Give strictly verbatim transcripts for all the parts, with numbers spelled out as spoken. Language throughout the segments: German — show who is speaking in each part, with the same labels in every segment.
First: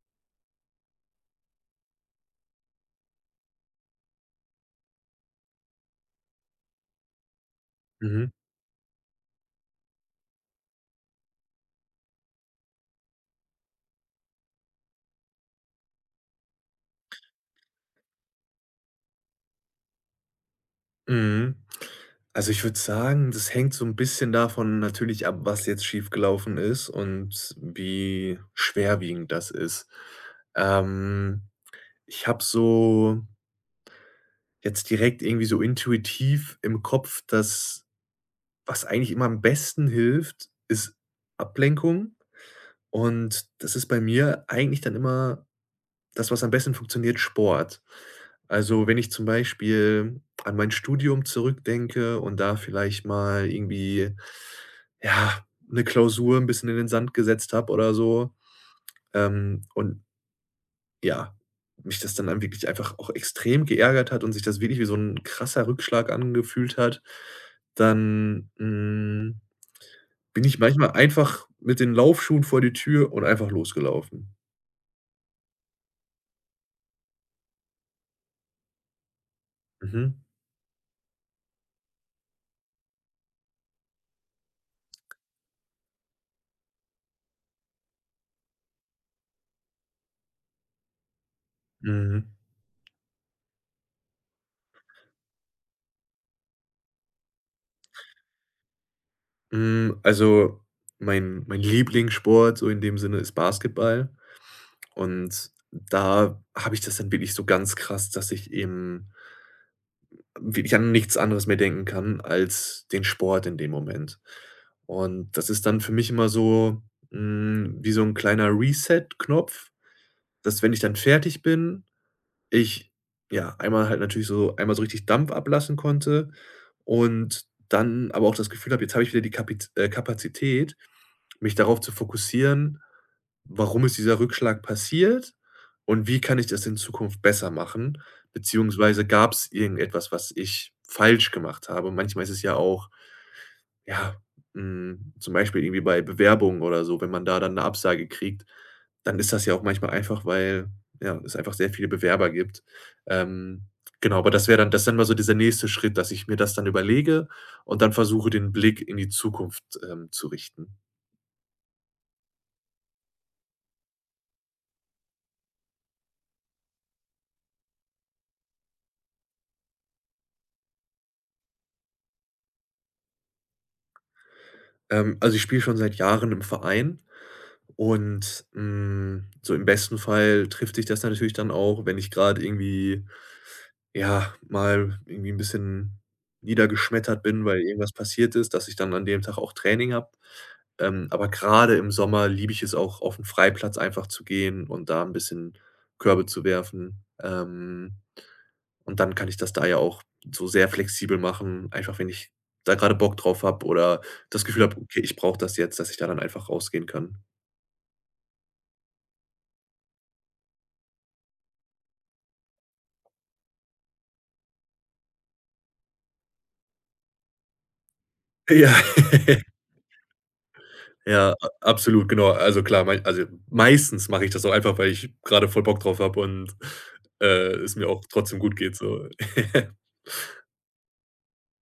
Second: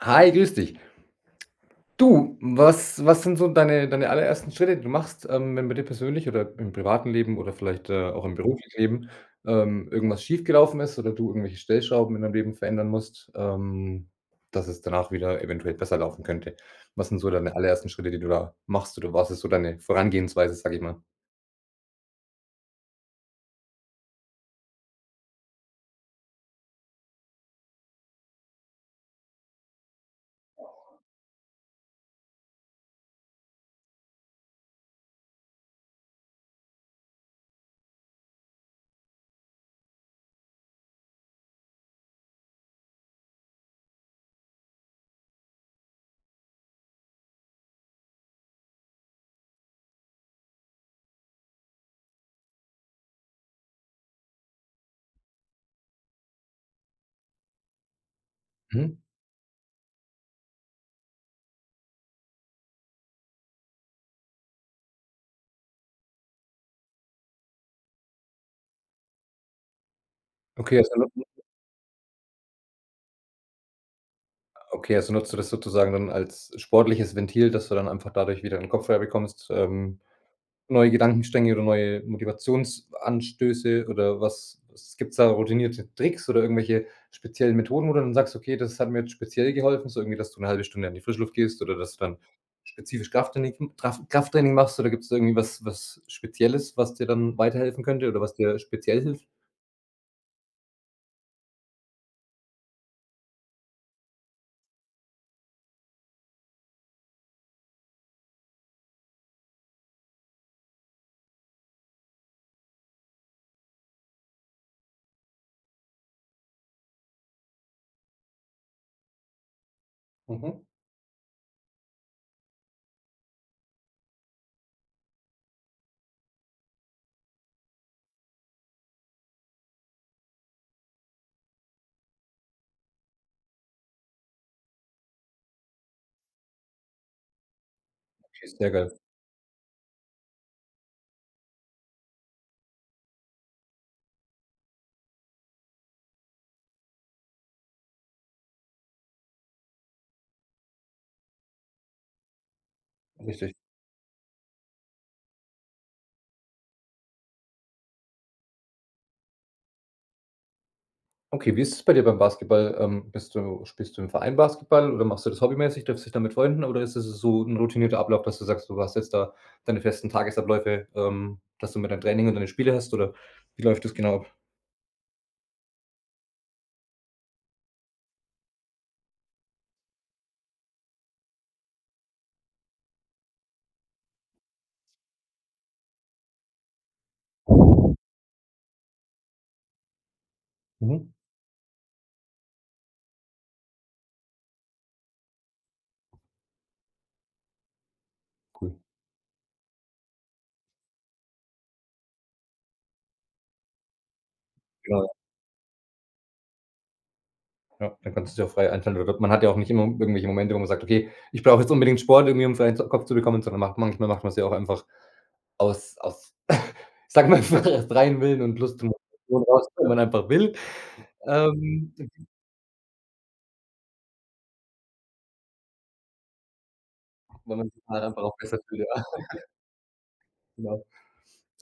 Speaker 1: Hi, grüß dich. Du, was was sind so deine deine allerersten Schritte, die du machst, ähm, wenn bei dir persönlich oder im privaten Leben oder vielleicht, äh, auch
Speaker 2: Mhm,
Speaker 1: im beruflichen Leben, ähm, irgendwas schiefgelaufen ist oder du irgendwelche Stellschrauben in deinem Leben verändern musst, ähm, dass es danach wieder eventuell besser laufen könnte? Was sind so deine allerersten Schritte, die du da machst oder was ist so deine Vorangehensweise, sag ich mal?
Speaker 2: mhm. Also, ich würde sagen, das hängt so ein bisschen davon natürlich ab, was jetzt schiefgelaufen ist und wie schwerwiegend das ist. Ähm, ich habe so jetzt direkt irgendwie so intuitiv im Kopf, dass was eigentlich immer am besten hilft, ist Ablenkung. Und das ist bei mir eigentlich dann immer das, was am besten funktioniert: Sport. Also, wenn ich zum Beispiel an mein Studium zurückdenke und da vielleicht mal irgendwie, ja, eine Klausur ein bisschen in den Sand gesetzt habe oder so,
Speaker 1: Mhm.
Speaker 2: ähm, und ja, mich das dann dann wirklich einfach auch extrem geärgert hat und sich das wirklich wie so ein krasser Rückschlag angefühlt hat, dann, hm, bin ich
Speaker 1: Okay,
Speaker 2: manchmal
Speaker 1: also nu
Speaker 2: einfach mit den Laufschuhen vor die Tür und einfach losgelaufen.
Speaker 1: okay, also nutzt du das sozusagen dann als sportliches Ventil, dass du dann einfach dadurch wieder den Kopf frei bekommst? ähm,
Speaker 2: Mhm.
Speaker 1: Neue Gedankenstränge oder neue Motivationsanstöße, oder was was gibt's da routinierte Tricks oder irgendwelche speziellen Methoden, wo du dann sagst: „Okay, das hat mir jetzt speziell geholfen“, so irgendwie, dass du eine halbe Stunde an die Frischluft gehst oder dass du dann
Speaker 2: Mhm.
Speaker 1: spezifisch Krafttraining Traf Krafttraining machst, oder gibt's da irgendwie was was Spezielles, was dir dann weiterhelfen könnte oder was dir speziell hilft?
Speaker 2: Hm, also, mein mein Lieblingssport so in dem Sinne ist Basketball, und da habe ich das dann wirklich so ganz krass, dass ich eben wirklich an nichts anderes mehr denken kann als den Sport in dem Moment. Und das ist dann für mich immer so, hm, wie so ein kleiner Reset-Knopf,
Speaker 1: Mhm.
Speaker 2: dass, wenn ich dann fertig bin, ich ja einmal halt natürlich so einmal so richtig Dampf ablassen konnte und dann aber auch das Gefühl habe, jetzt habe ich wieder die Kapiz äh, Kapazität, mich darauf zu fokussieren, warum ist dieser Rückschlag passiert und wie kann ich das in Zukunft besser machen?
Speaker 1: Okay, sehr geil.
Speaker 2: Beziehungsweise gab es irgendetwas, was ich falsch gemacht habe? Manchmal ist es ja auch, ja, hm, zum Beispiel irgendwie bei Bewerbungen oder so, wenn man da dann 'ne Absage kriegt, dann ist das ja auch manchmal einfach, weil, ja, es einfach sehr viele Bewerber gibt.
Speaker 1: Richtig.
Speaker 2: Ähm, genau, aber das wäre dann das ist dann mal so dieser nächste Schritt, dass ich mir das dann überlege und dann versuche, den Blick in die Zukunft, ähm, zu richten.
Speaker 1: Okay, wie ist es bei dir beim Basketball? Ähm, bist du Spielst du im Verein Basketball oder machst du das hobbymäßig? Triffst du dich da mit Freunden oder ist es so ein routinierter Ablauf, dass du sagst, du hast jetzt da deine festen Tagesabläufe, ähm, dass du mit deinem Training und deine Spiele hast, oder wie läuft das genau ab?
Speaker 2: Ähm, also, ich spiele schon seit Jahren im Verein, und, hm, so im besten Fall trifft sich das natürlich dann auch, wenn ich grad irgendwie, ja, mal irgendwie ein bisschen niedergeschmettert bin, weil irgendwas passiert ist, dass ich dann an dem Tag auch Training habe. Ähm,
Speaker 1: Mhm,
Speaker 2: aber gerade im Sommer liebe ich es auch, auf 'n Freiplatz einfach zu gehen und da ein bisschen Körbe zu werfen. Ähm,
Speaker 1: cool.
Speaker 2: und dann kann ich das da ja auch so sehr flexibel machen, einfach wenn ich da gerade Bock drauf habe oder das Gefühl habe: „Okay,
Speaker 1: Genau,
Speaker 2: ich brauche das jetzt“, dass ich da dann einfach rausgehen kann.
Speaker 1: ja, dann kannst du's ja frei einteilen, oder man hat ja auch nicht immer irgendwelche Momente, wo man sagt: „Okay, ich brauche jetzt unbedingt Sport irgendwie, um freien Z Kopf zu bekommen“, sondern macht manchmal macht man es ja auch einfach aus aus, ich sage mal, freien Willen und
Speaker 2: Ja.
Speaker 1: Lust und Motivation raus, wenn man einfach will.
Speaker 2: Ja, a
Speaker 1: Ähm
Speaker 2: absolut, genau. Also klar, mei also meistens mache ich das auch einfach, weil ich gerade voll Bock drauf habe und, äh,
Speaker 1: Weil man
Speaker 2: es
Speaker 1: sich
Speaker 2: mir
Speaker 1: halt
Speaker 2: auch
Speaker 1: einfach auch
Speaker 2: trotzdem gut
Speaker 1: besser
Speaker 2: geht
Speaker 1: fühlt, ja,
Speaker 2: so.
Speaker 1: genau.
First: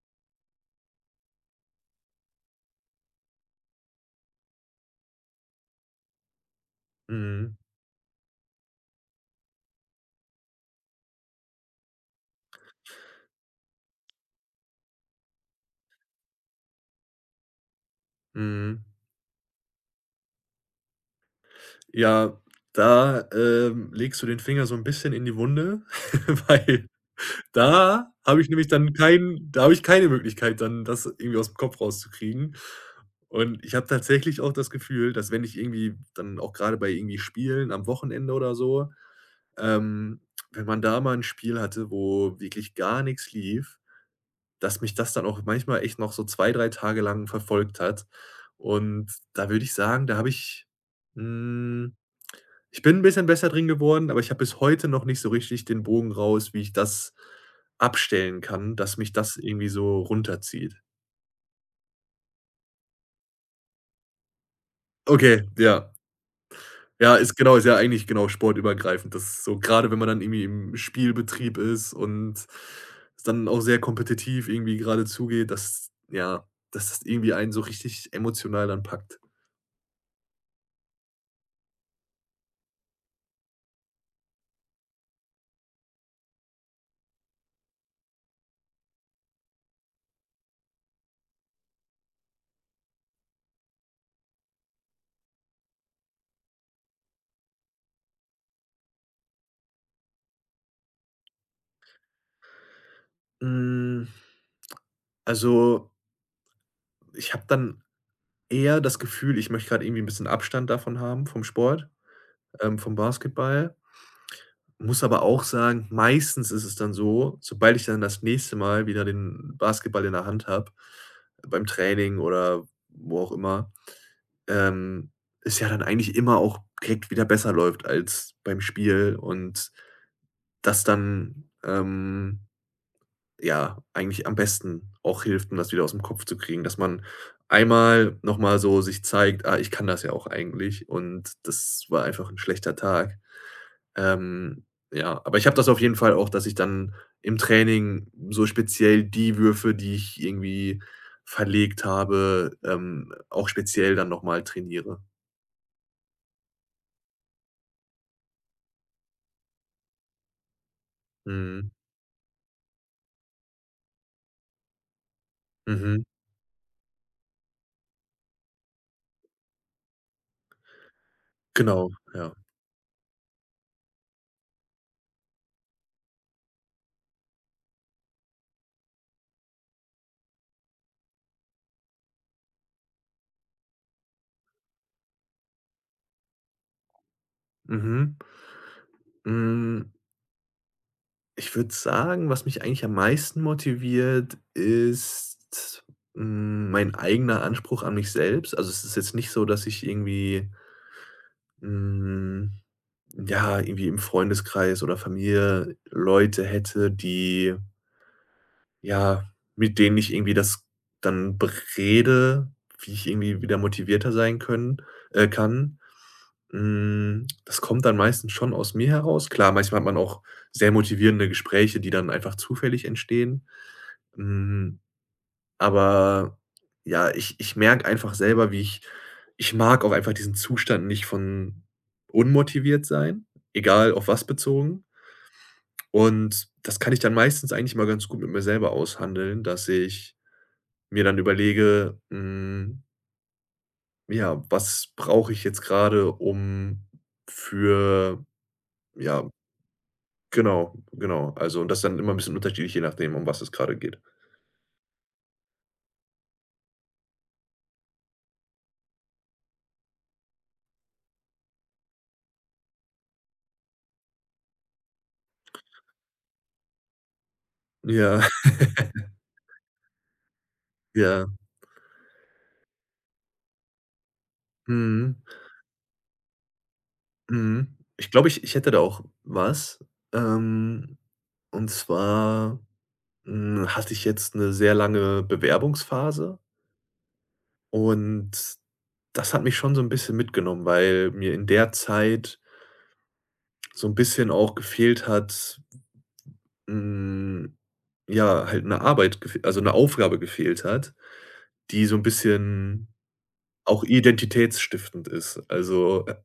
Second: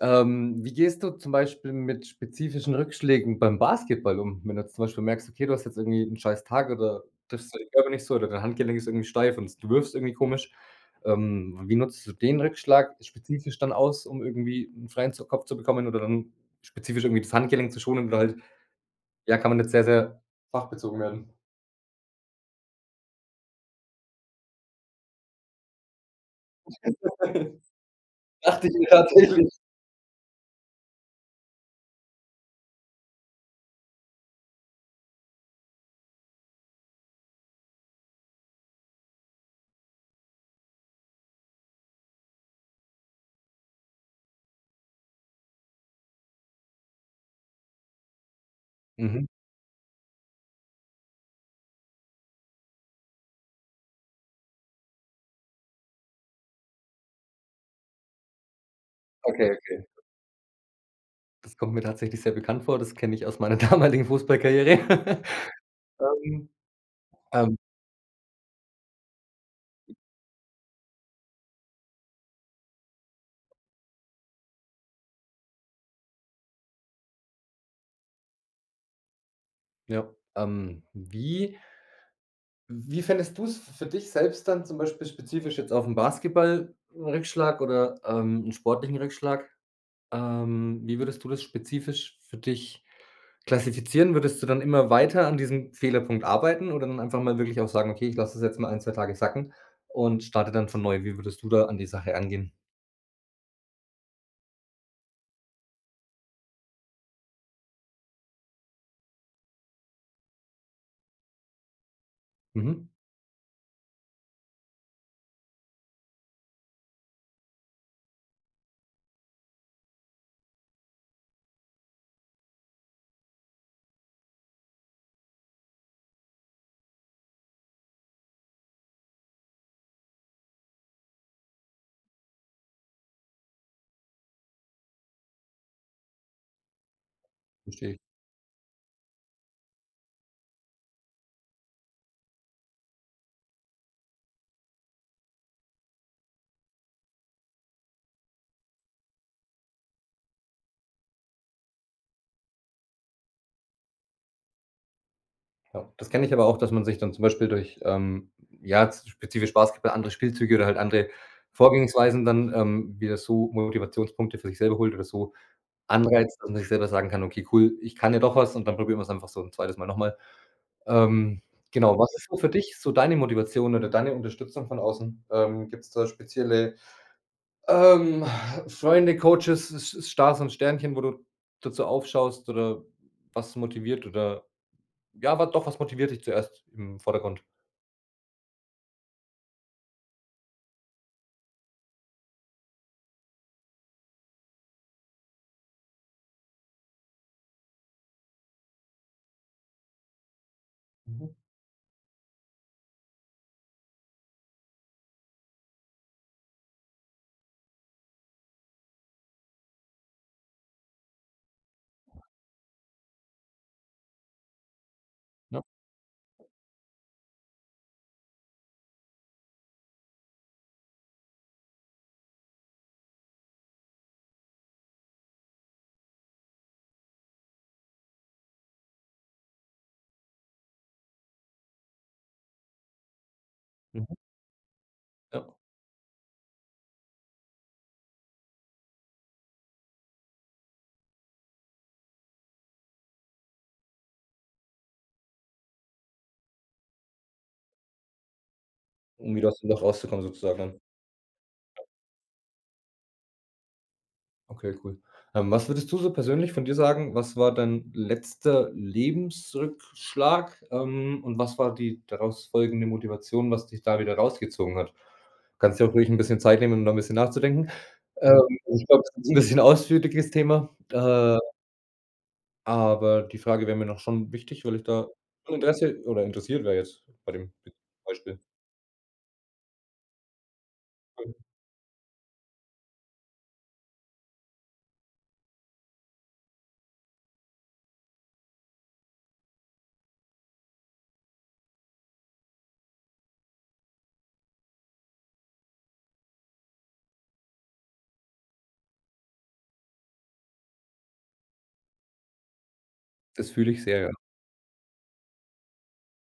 Speaker 1: Ähm, wie gehst du zum Beispiel mit spezifischen Rückschlägen beim Basketball um? Wenn du zum Beispiel merkst, okay, du hast jetzt irgendwie 'n scheiß Tag oder triffst
Speaker 2: Mhm,
Speaker 1: deinen Körper nicht so oder dein Handgelenk ist irgendwie steif und du wirfst irgendwie komisch. Ähm, wie nutzt du den Rückschlag spezifisch dann aus, um irgendwie 'n freien zu Kopf zu bekommen oder dann spezifisch irgendwie das Handgelenk zu schonen oder halt,
Speaker 2: mhm.
Speaker 1: ja, kann man jetzt sehr, sehr fachbezogen werden.
Speaker 2: Ja, da, ähm, legst du den Finger so ein bisschen in die Wunde, weil da habe ich
Speaker 1: Dachte
Speaker 2: nämlich
Speaker 1: ich mir
Speaker 2: dann kein
Speaker 1: tatsächlich.
Speaker 2: da habe ich keine Möglichkeit, dann das irgendwie aus dem Kopf rauszukriegen. Und ich habe tatsächlich auch das Gefühl, dass, wenn ich irgendwie dann auch gerade bei irgendwie Spielen am Wochenende oder so, Ähm, wenn man da mal 'n Spiel hatte, wo wirklich gar nix lief, dass mich das dann auch manchmal echt noch so zwei drei Tage lang verfolgt hat. Und
Speaker 1: Mhm.
Speaker 2: da würde ich sagen, da habe ich hm, ich bin 'n bisschen besser drin geworden, aber ich habe bis heute noch nicht so richtig den Bogen raus, wie ich das abstellen kann, dass mich das
Speaker 1: Okay,
Speaker 2: irgendwie
Speaker 1: okay.
Speaker 2: so runterzieht.
Speaker 1: Das kommt mir tatsächlich sehr bekannt vor. Das kenne ich aus meiner damaligen Fußballkarriere.
Speaker 2: Okay, ja.
Speaker 1: Ähm,
Speaker 2: Ja, ist
Speaker 1: ähm,
Speaker 2: genau, ist ja eigentlich genau sportübergreifend. Das ist so, gerade wenn man dann irgendwie im Spielbetrieb ist und es dann auch sehr kompetitiv irgendwie gerade zugeht, dass, ja, dass das irgendwie einen so richtig emotional dann packt.
Speaker 1: ja, ähm, wie Wie fändest du es für dich selbst dann zum Beispiel spezifisch jetzt auf 'n Basketball 'n Rückschlag oder, ähm, 'n sportlichen Rückschlag? Ähm, wie würdest du das spezifisch für dich klassifizieren? Würdest du dann immer weiter an diesem Fehlerpunkt arbeiten oder dann einfach mal wirklich auch sagen: „Okay, ich lasse das jetzt mal ein zwei Tage sacken und starte dann von neu.“ Wie würdest du da an die Sache angehen?
Speaker 2: Hm, also, ich habe dann eher das Gefühl, ich möchte gerade irgendwie 'n bisschen Abstand davon haben vom Sport, ähm,
Speaker 1: Mhm,
Speaker 2: vom Basketball. Muss aber auch sagen, meistens ist es dann so: Sobald ich dann das nächste Mal wieder den Basketball in der Hand habe, beim Training oder wo auch immer, Ähm, es ja dann eigentlich immer auch direkt wieder besser läuft als beim Spiel, und das dann, ähm, ja, eigentlich am besten auch hilft, um das wieder aus dem Kopf zu kriegen, dass man
Speaker 1: verstehe ich.
Speaker 2: einmal noch mal so sich zeigt: „Ah, ich kann das ja auch eigentlich und das war einfach ein schlechter Tag.“ Ähm, ja, aber ich habe das auf jeden Fall auch, dass ich dann im Training so speziell die Würfe, die ich irgendwie verlegt habe, ähm, auch speziell dann noch mal trainiere.
Speaker 1: Ja, das kenne ich aber auch, dass man sich dann zum Beispiel durch, ähm, ja, spezifisch Basketball andere Spielzüge oder halt andere
Speaker 2: Mhm.
Speaker 1: Vorgehensweisen dann, ähm, wieder so Motivationspunkte für sich selber holt oder so
Speaker 2: Mhm.
Speaker 1: anreizt, dass man sich selber sagen kann: „Okay, cool, ich kann ja doch was“, und dann probiert man's einfach so ein zweites Mal nochmal. Ähm,
Speaker 2: Genau,
Speaker 1: genau, was ist
Speaker 2: ja.
Speaker 1: so für dich so deine Motivation oder deine Unterstützung von außen? Ähm, Gibt es da spezielle, ähm, Freunde, Coaches, S S Stars und Sternchen, wo du dazu aufschaust oder was motiviert oder ja, wa doch, was motiviert dich zuerst im Vordergrund?
Speaker 2: Mhm. Hm, ich würde sagen, was mich eigentlich am meisten motiviert, ist, hm, mein eigener Anspruch an mich selbst. Also, es ist jetzt nicht so, dass ich irgendwie,
Speaker 1: Mhm.
Speaker 2: hm, ja, irgendwie im Freundeskreis oder Familie Leute hätte, die, ja, mit denen ich irgendwie das dann berede, wie ich irgendwie wieder motivierter sein können äh,
Speaker 1: Ja,
Speaker 2: kann. Hm, das kommt dann meistens schon aus mir heraus. Klar, manchmal hat man auch sehr motivierende Gespräche, die dann einfach zufällig entstehen. Hm, aber, ja, ich ich merke einfach selber, wie ich ich mag auch einfach diesen Zustand nicht, von unmotiviert sein, egal auf
Speaker 1: mhm,
Speaker 2: was bezogen.
Speaker 1: ja.
Speaker 2: Und das kann ich dann meistens eigentlich mal ganz gut mit mir selber aushandeln, dass ich mir dann überlege, hm, ja, was brauche ich jetzt gerade, um für, ja,
Speaker 1: Um wieder aus dem Loch rauszukommen sozusagen
Speaker 2: Genau,
Speaker 1: dann.
Speaker 2: genau. Also, und das dann immer 'n bisschen unterschiedlich, je nachdem, um was es grade geht.
Speaker 1: Okay, cool. Ähm, was würdest du so persönlich von dir sagen, was war dein letzter Lebensrückschlag, ähm, und was war die daraus folgende Motivation, was dich da wieder rausgezogen hat? Kannst dir auch ruhig ein bisschen Zeit nehmen, um da ein bisschen nachzudenken.
Speaker 2: Ja.
Speaker 1: Ähm, Ich glaube, das ist 'n bisschen ausführliches Thema,
Speaker 2: Ja.
Speaker 1: äh, aber die Frage wäre mir noch schon wichtig, weil ich da
Speaker 2: Mhm,
Speaker 1: schon Interesse oder interessiert wäre jetzt bei dem
Speaker 2: mhm. Ich glaube,
Speaker 1: Beispiel.
Speaker 2: ich ich hätte da auch was. Ähm, und zwar, hm, hatte ich jetzt 'ne sehr lange Bewerbungsphase, und das hat mich schon so 'n bisschen mitgenommen, weil mir in der Zeit so 'n bisschen auch gefehlt hat, hm, ja, halt 'ne Arbeit gef also 'ne Aufgabe gefehlt hat, die so 'n bisschen
Speaker 1: Das fühle ich
Speaker 2: auch
Speaker 1: sehr, ja.
Speaker 2: identitätsstiftend ist. Also, äh,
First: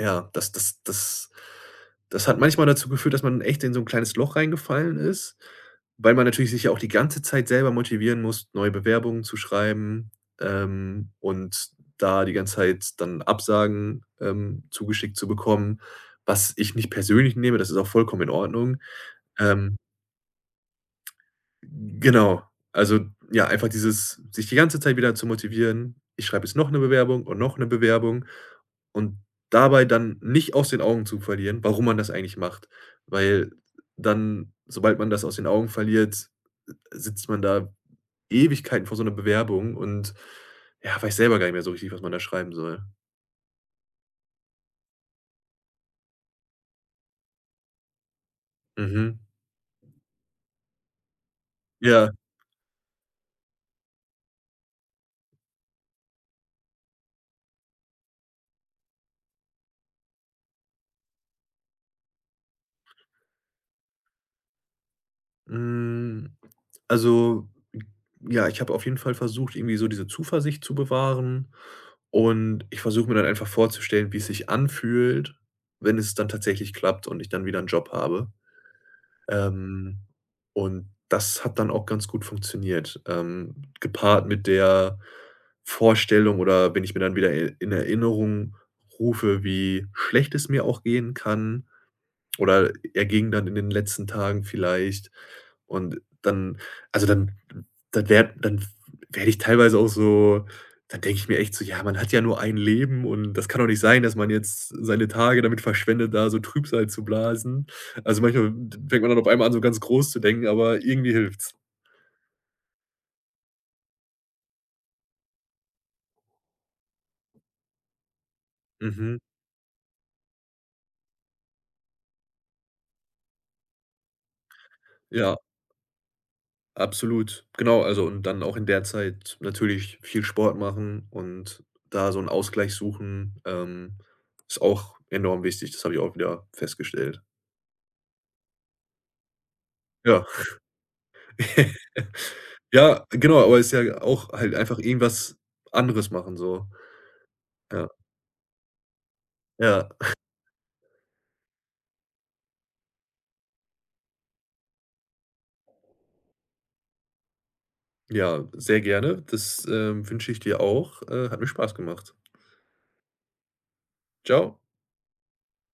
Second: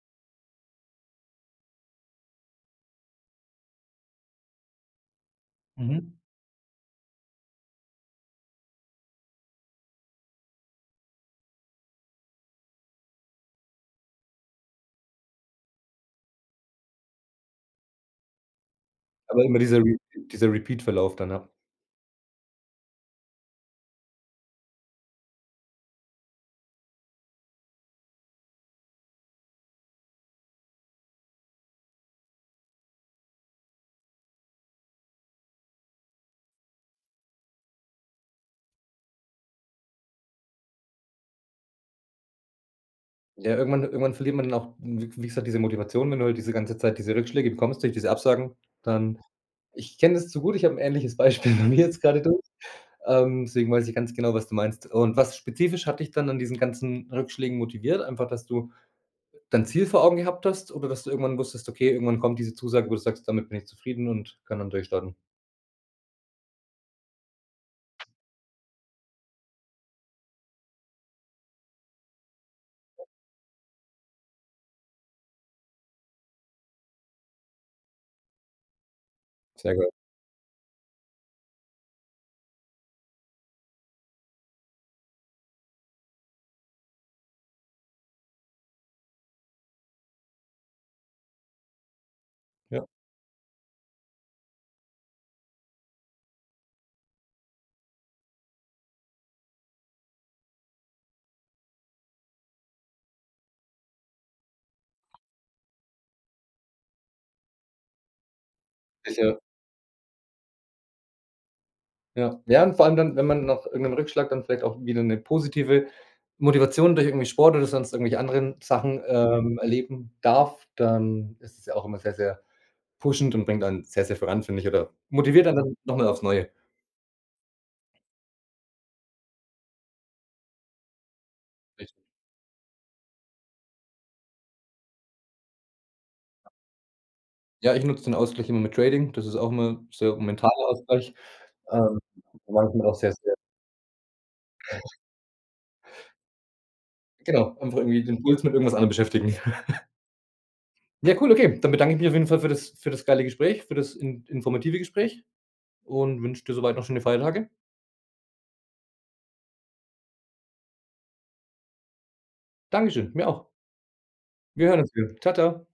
Speaker 2: ja, das das das das hat manchmal dazu geführt, dass man echt in so ein kleines Loch reingefallen ist,
Speaker 1: Mhm.
Speaker 2: weil man natürlich sich ja auch die ganze Zeit selber motivieren muss, neue Bewerbungen zu schreiben, ähm, und da die ganze Zeit dann Absagen, ähm, zugeschickt zu bekommen, was ich nicht persönlich nehme. Das ist auch vollkommen in Ordnung.
Speaker 1: Aber immer
Speaker 2: Ähm
Speaker 1: dieser Re dieser Repeat-Verlauf dann, ja.
Speaker 2: Genau. Also, ja, einfach dieses, sich die ganze Zeit wieder zu motivieren: „Ich schreibe jetzt noch eine Bewerbung und noch eine Bewerbung“, und dabei dann nicht aus den Augen zu verlieren, warum man das eigentlich macht. Weil dann, sobald man das aus den Augen verliert, sitzt man da Ewigkeiten vor so einer Bewerbung und, ja, weiß selber gar nicht mehr so richtig, was man da schreiben soll.
Speaker 1: Ja, irgendwann irgendwann verliert man dann auch, w wie gesagt, diese Motivation, wenn du halt diese ganze Zeit diese Rückschläge bekommst durch diese Absagen,
Speaker 2: Mhm.
Speaker 1: dann, ich kenne das zu gut, ich habe 'n ähnliches Beispiel bei mir jetzt
Speaker 2: Ja.
Speaker 1: grade durch, ähm, deswegen weiß ich ganz genau, was du meinst. Und was spezifisch hat dich dann an diesen ganzen Rückschlägen motiviert? Einfach, dass du dein Ziel vor Augen gehabt hast oder dass du irgendwann wusstest: „Okay, irgendwann kommt diese Zusage, wo du sagst, damit bin ich zufrieden und kann dann durchstarten.“
Speaker 2: Hm, also, ja, ich habe auf jeden Fall versucht, irgendwie so diese Zuversicht zu bewahren. Und ich versuche mir dann einfach vorzustellen, wie es sich anfühlt, wenn es dann tatsächlich klappt und ich dann wieder 'n Job habe.
Speaker 1: Sehr geil.
Speaker 2: Ähm, und das hat dann auch ganz gut funktioniert, ähm, gepaart mit der Vorstellung, oder wenn ich mir dann wieder e in Erinnerung rufe, wie schlecht es mir auch gehen kann, oder
Speaker 1: Ja.
Speaker 2: er ging dann in den letzten Tagen vielleicht. Und dann, also, dann dann wäre dann f werde ich teilweise auch so dann denke ich mir echt so: „Ja, man hat ja nur ein Leben und das kann doch nicht sein, dass man jetzt seine Tage damit verschwendet, da so Trübsal zu blasen.“ Also, manchmal d fängt man dann auf
Speaker 1: Welcher
Speaker 2: einmal an, so ganz groß zu denken, aber irgendwie hilft's.
Speaker 1: Ja. Ja, und vor allem dann, wenn man nach irgendeinem Rückschlag dann vielleicht auch wieder 'ne positive Motivation durch irgendwie Sport oder sonst irgendwelche anderen Sachen,
Speaker 2: Mhm.
Speaker 1: ähm, erleben darf, dann ist es ja auch immer sehr, sehr pushend und bringt einen sehr, sehr voran, finde ich, oder
Speaker 2: Ja.
Speaker 1: motiviert einen dann noch mal aufs Neue.
Speaker 2: Absolut, genau. Also, und dann auch in der Zeit natürlich viel Sport machen und
Speaker 1: Richtig.
Speaker 2: da so 'n Ausgleich suchen, ähm, ist auch enorm wichtig. Das habe ich auch wieder festgestellt.
Speaker 1: Ja, ich nutze den Ausgleich immer mit Trading. Das ist auch immer so 'n
Speaker 2: Ja.
Speaker 1: mentaler Ausgleich, ähm, manchmal auch
Speaker 2: Ja,
Speaker 1: sehr, sehr
Speaker 2: genau, aber ist ja auch halt einfach irgendwas anderes machen so.
Speaker 1: genau, einfach
Speaker 2: Ja,
Speaker 1: irgendwie den Puls mit irgendwas anderem beschäftigen.
Speaker 2: ja,
Speaker 1: Ja, cool, okay. Dann bedanke ich mich auf jeden Fall für das für das geile Gespräch, für das in informative Gespräch und wünsche dir so weit noch schöne Feiertage.
Speaker 2: ja, sehr gerne. Das, ähm, wünsche ich dir auch. Äh, hat mir Spaß gemacht.
Speaker 1: Dankeschön, mir auch.
Speaker 2: Tschau.
Speaker 1: Wir hören uns wieder. Tata.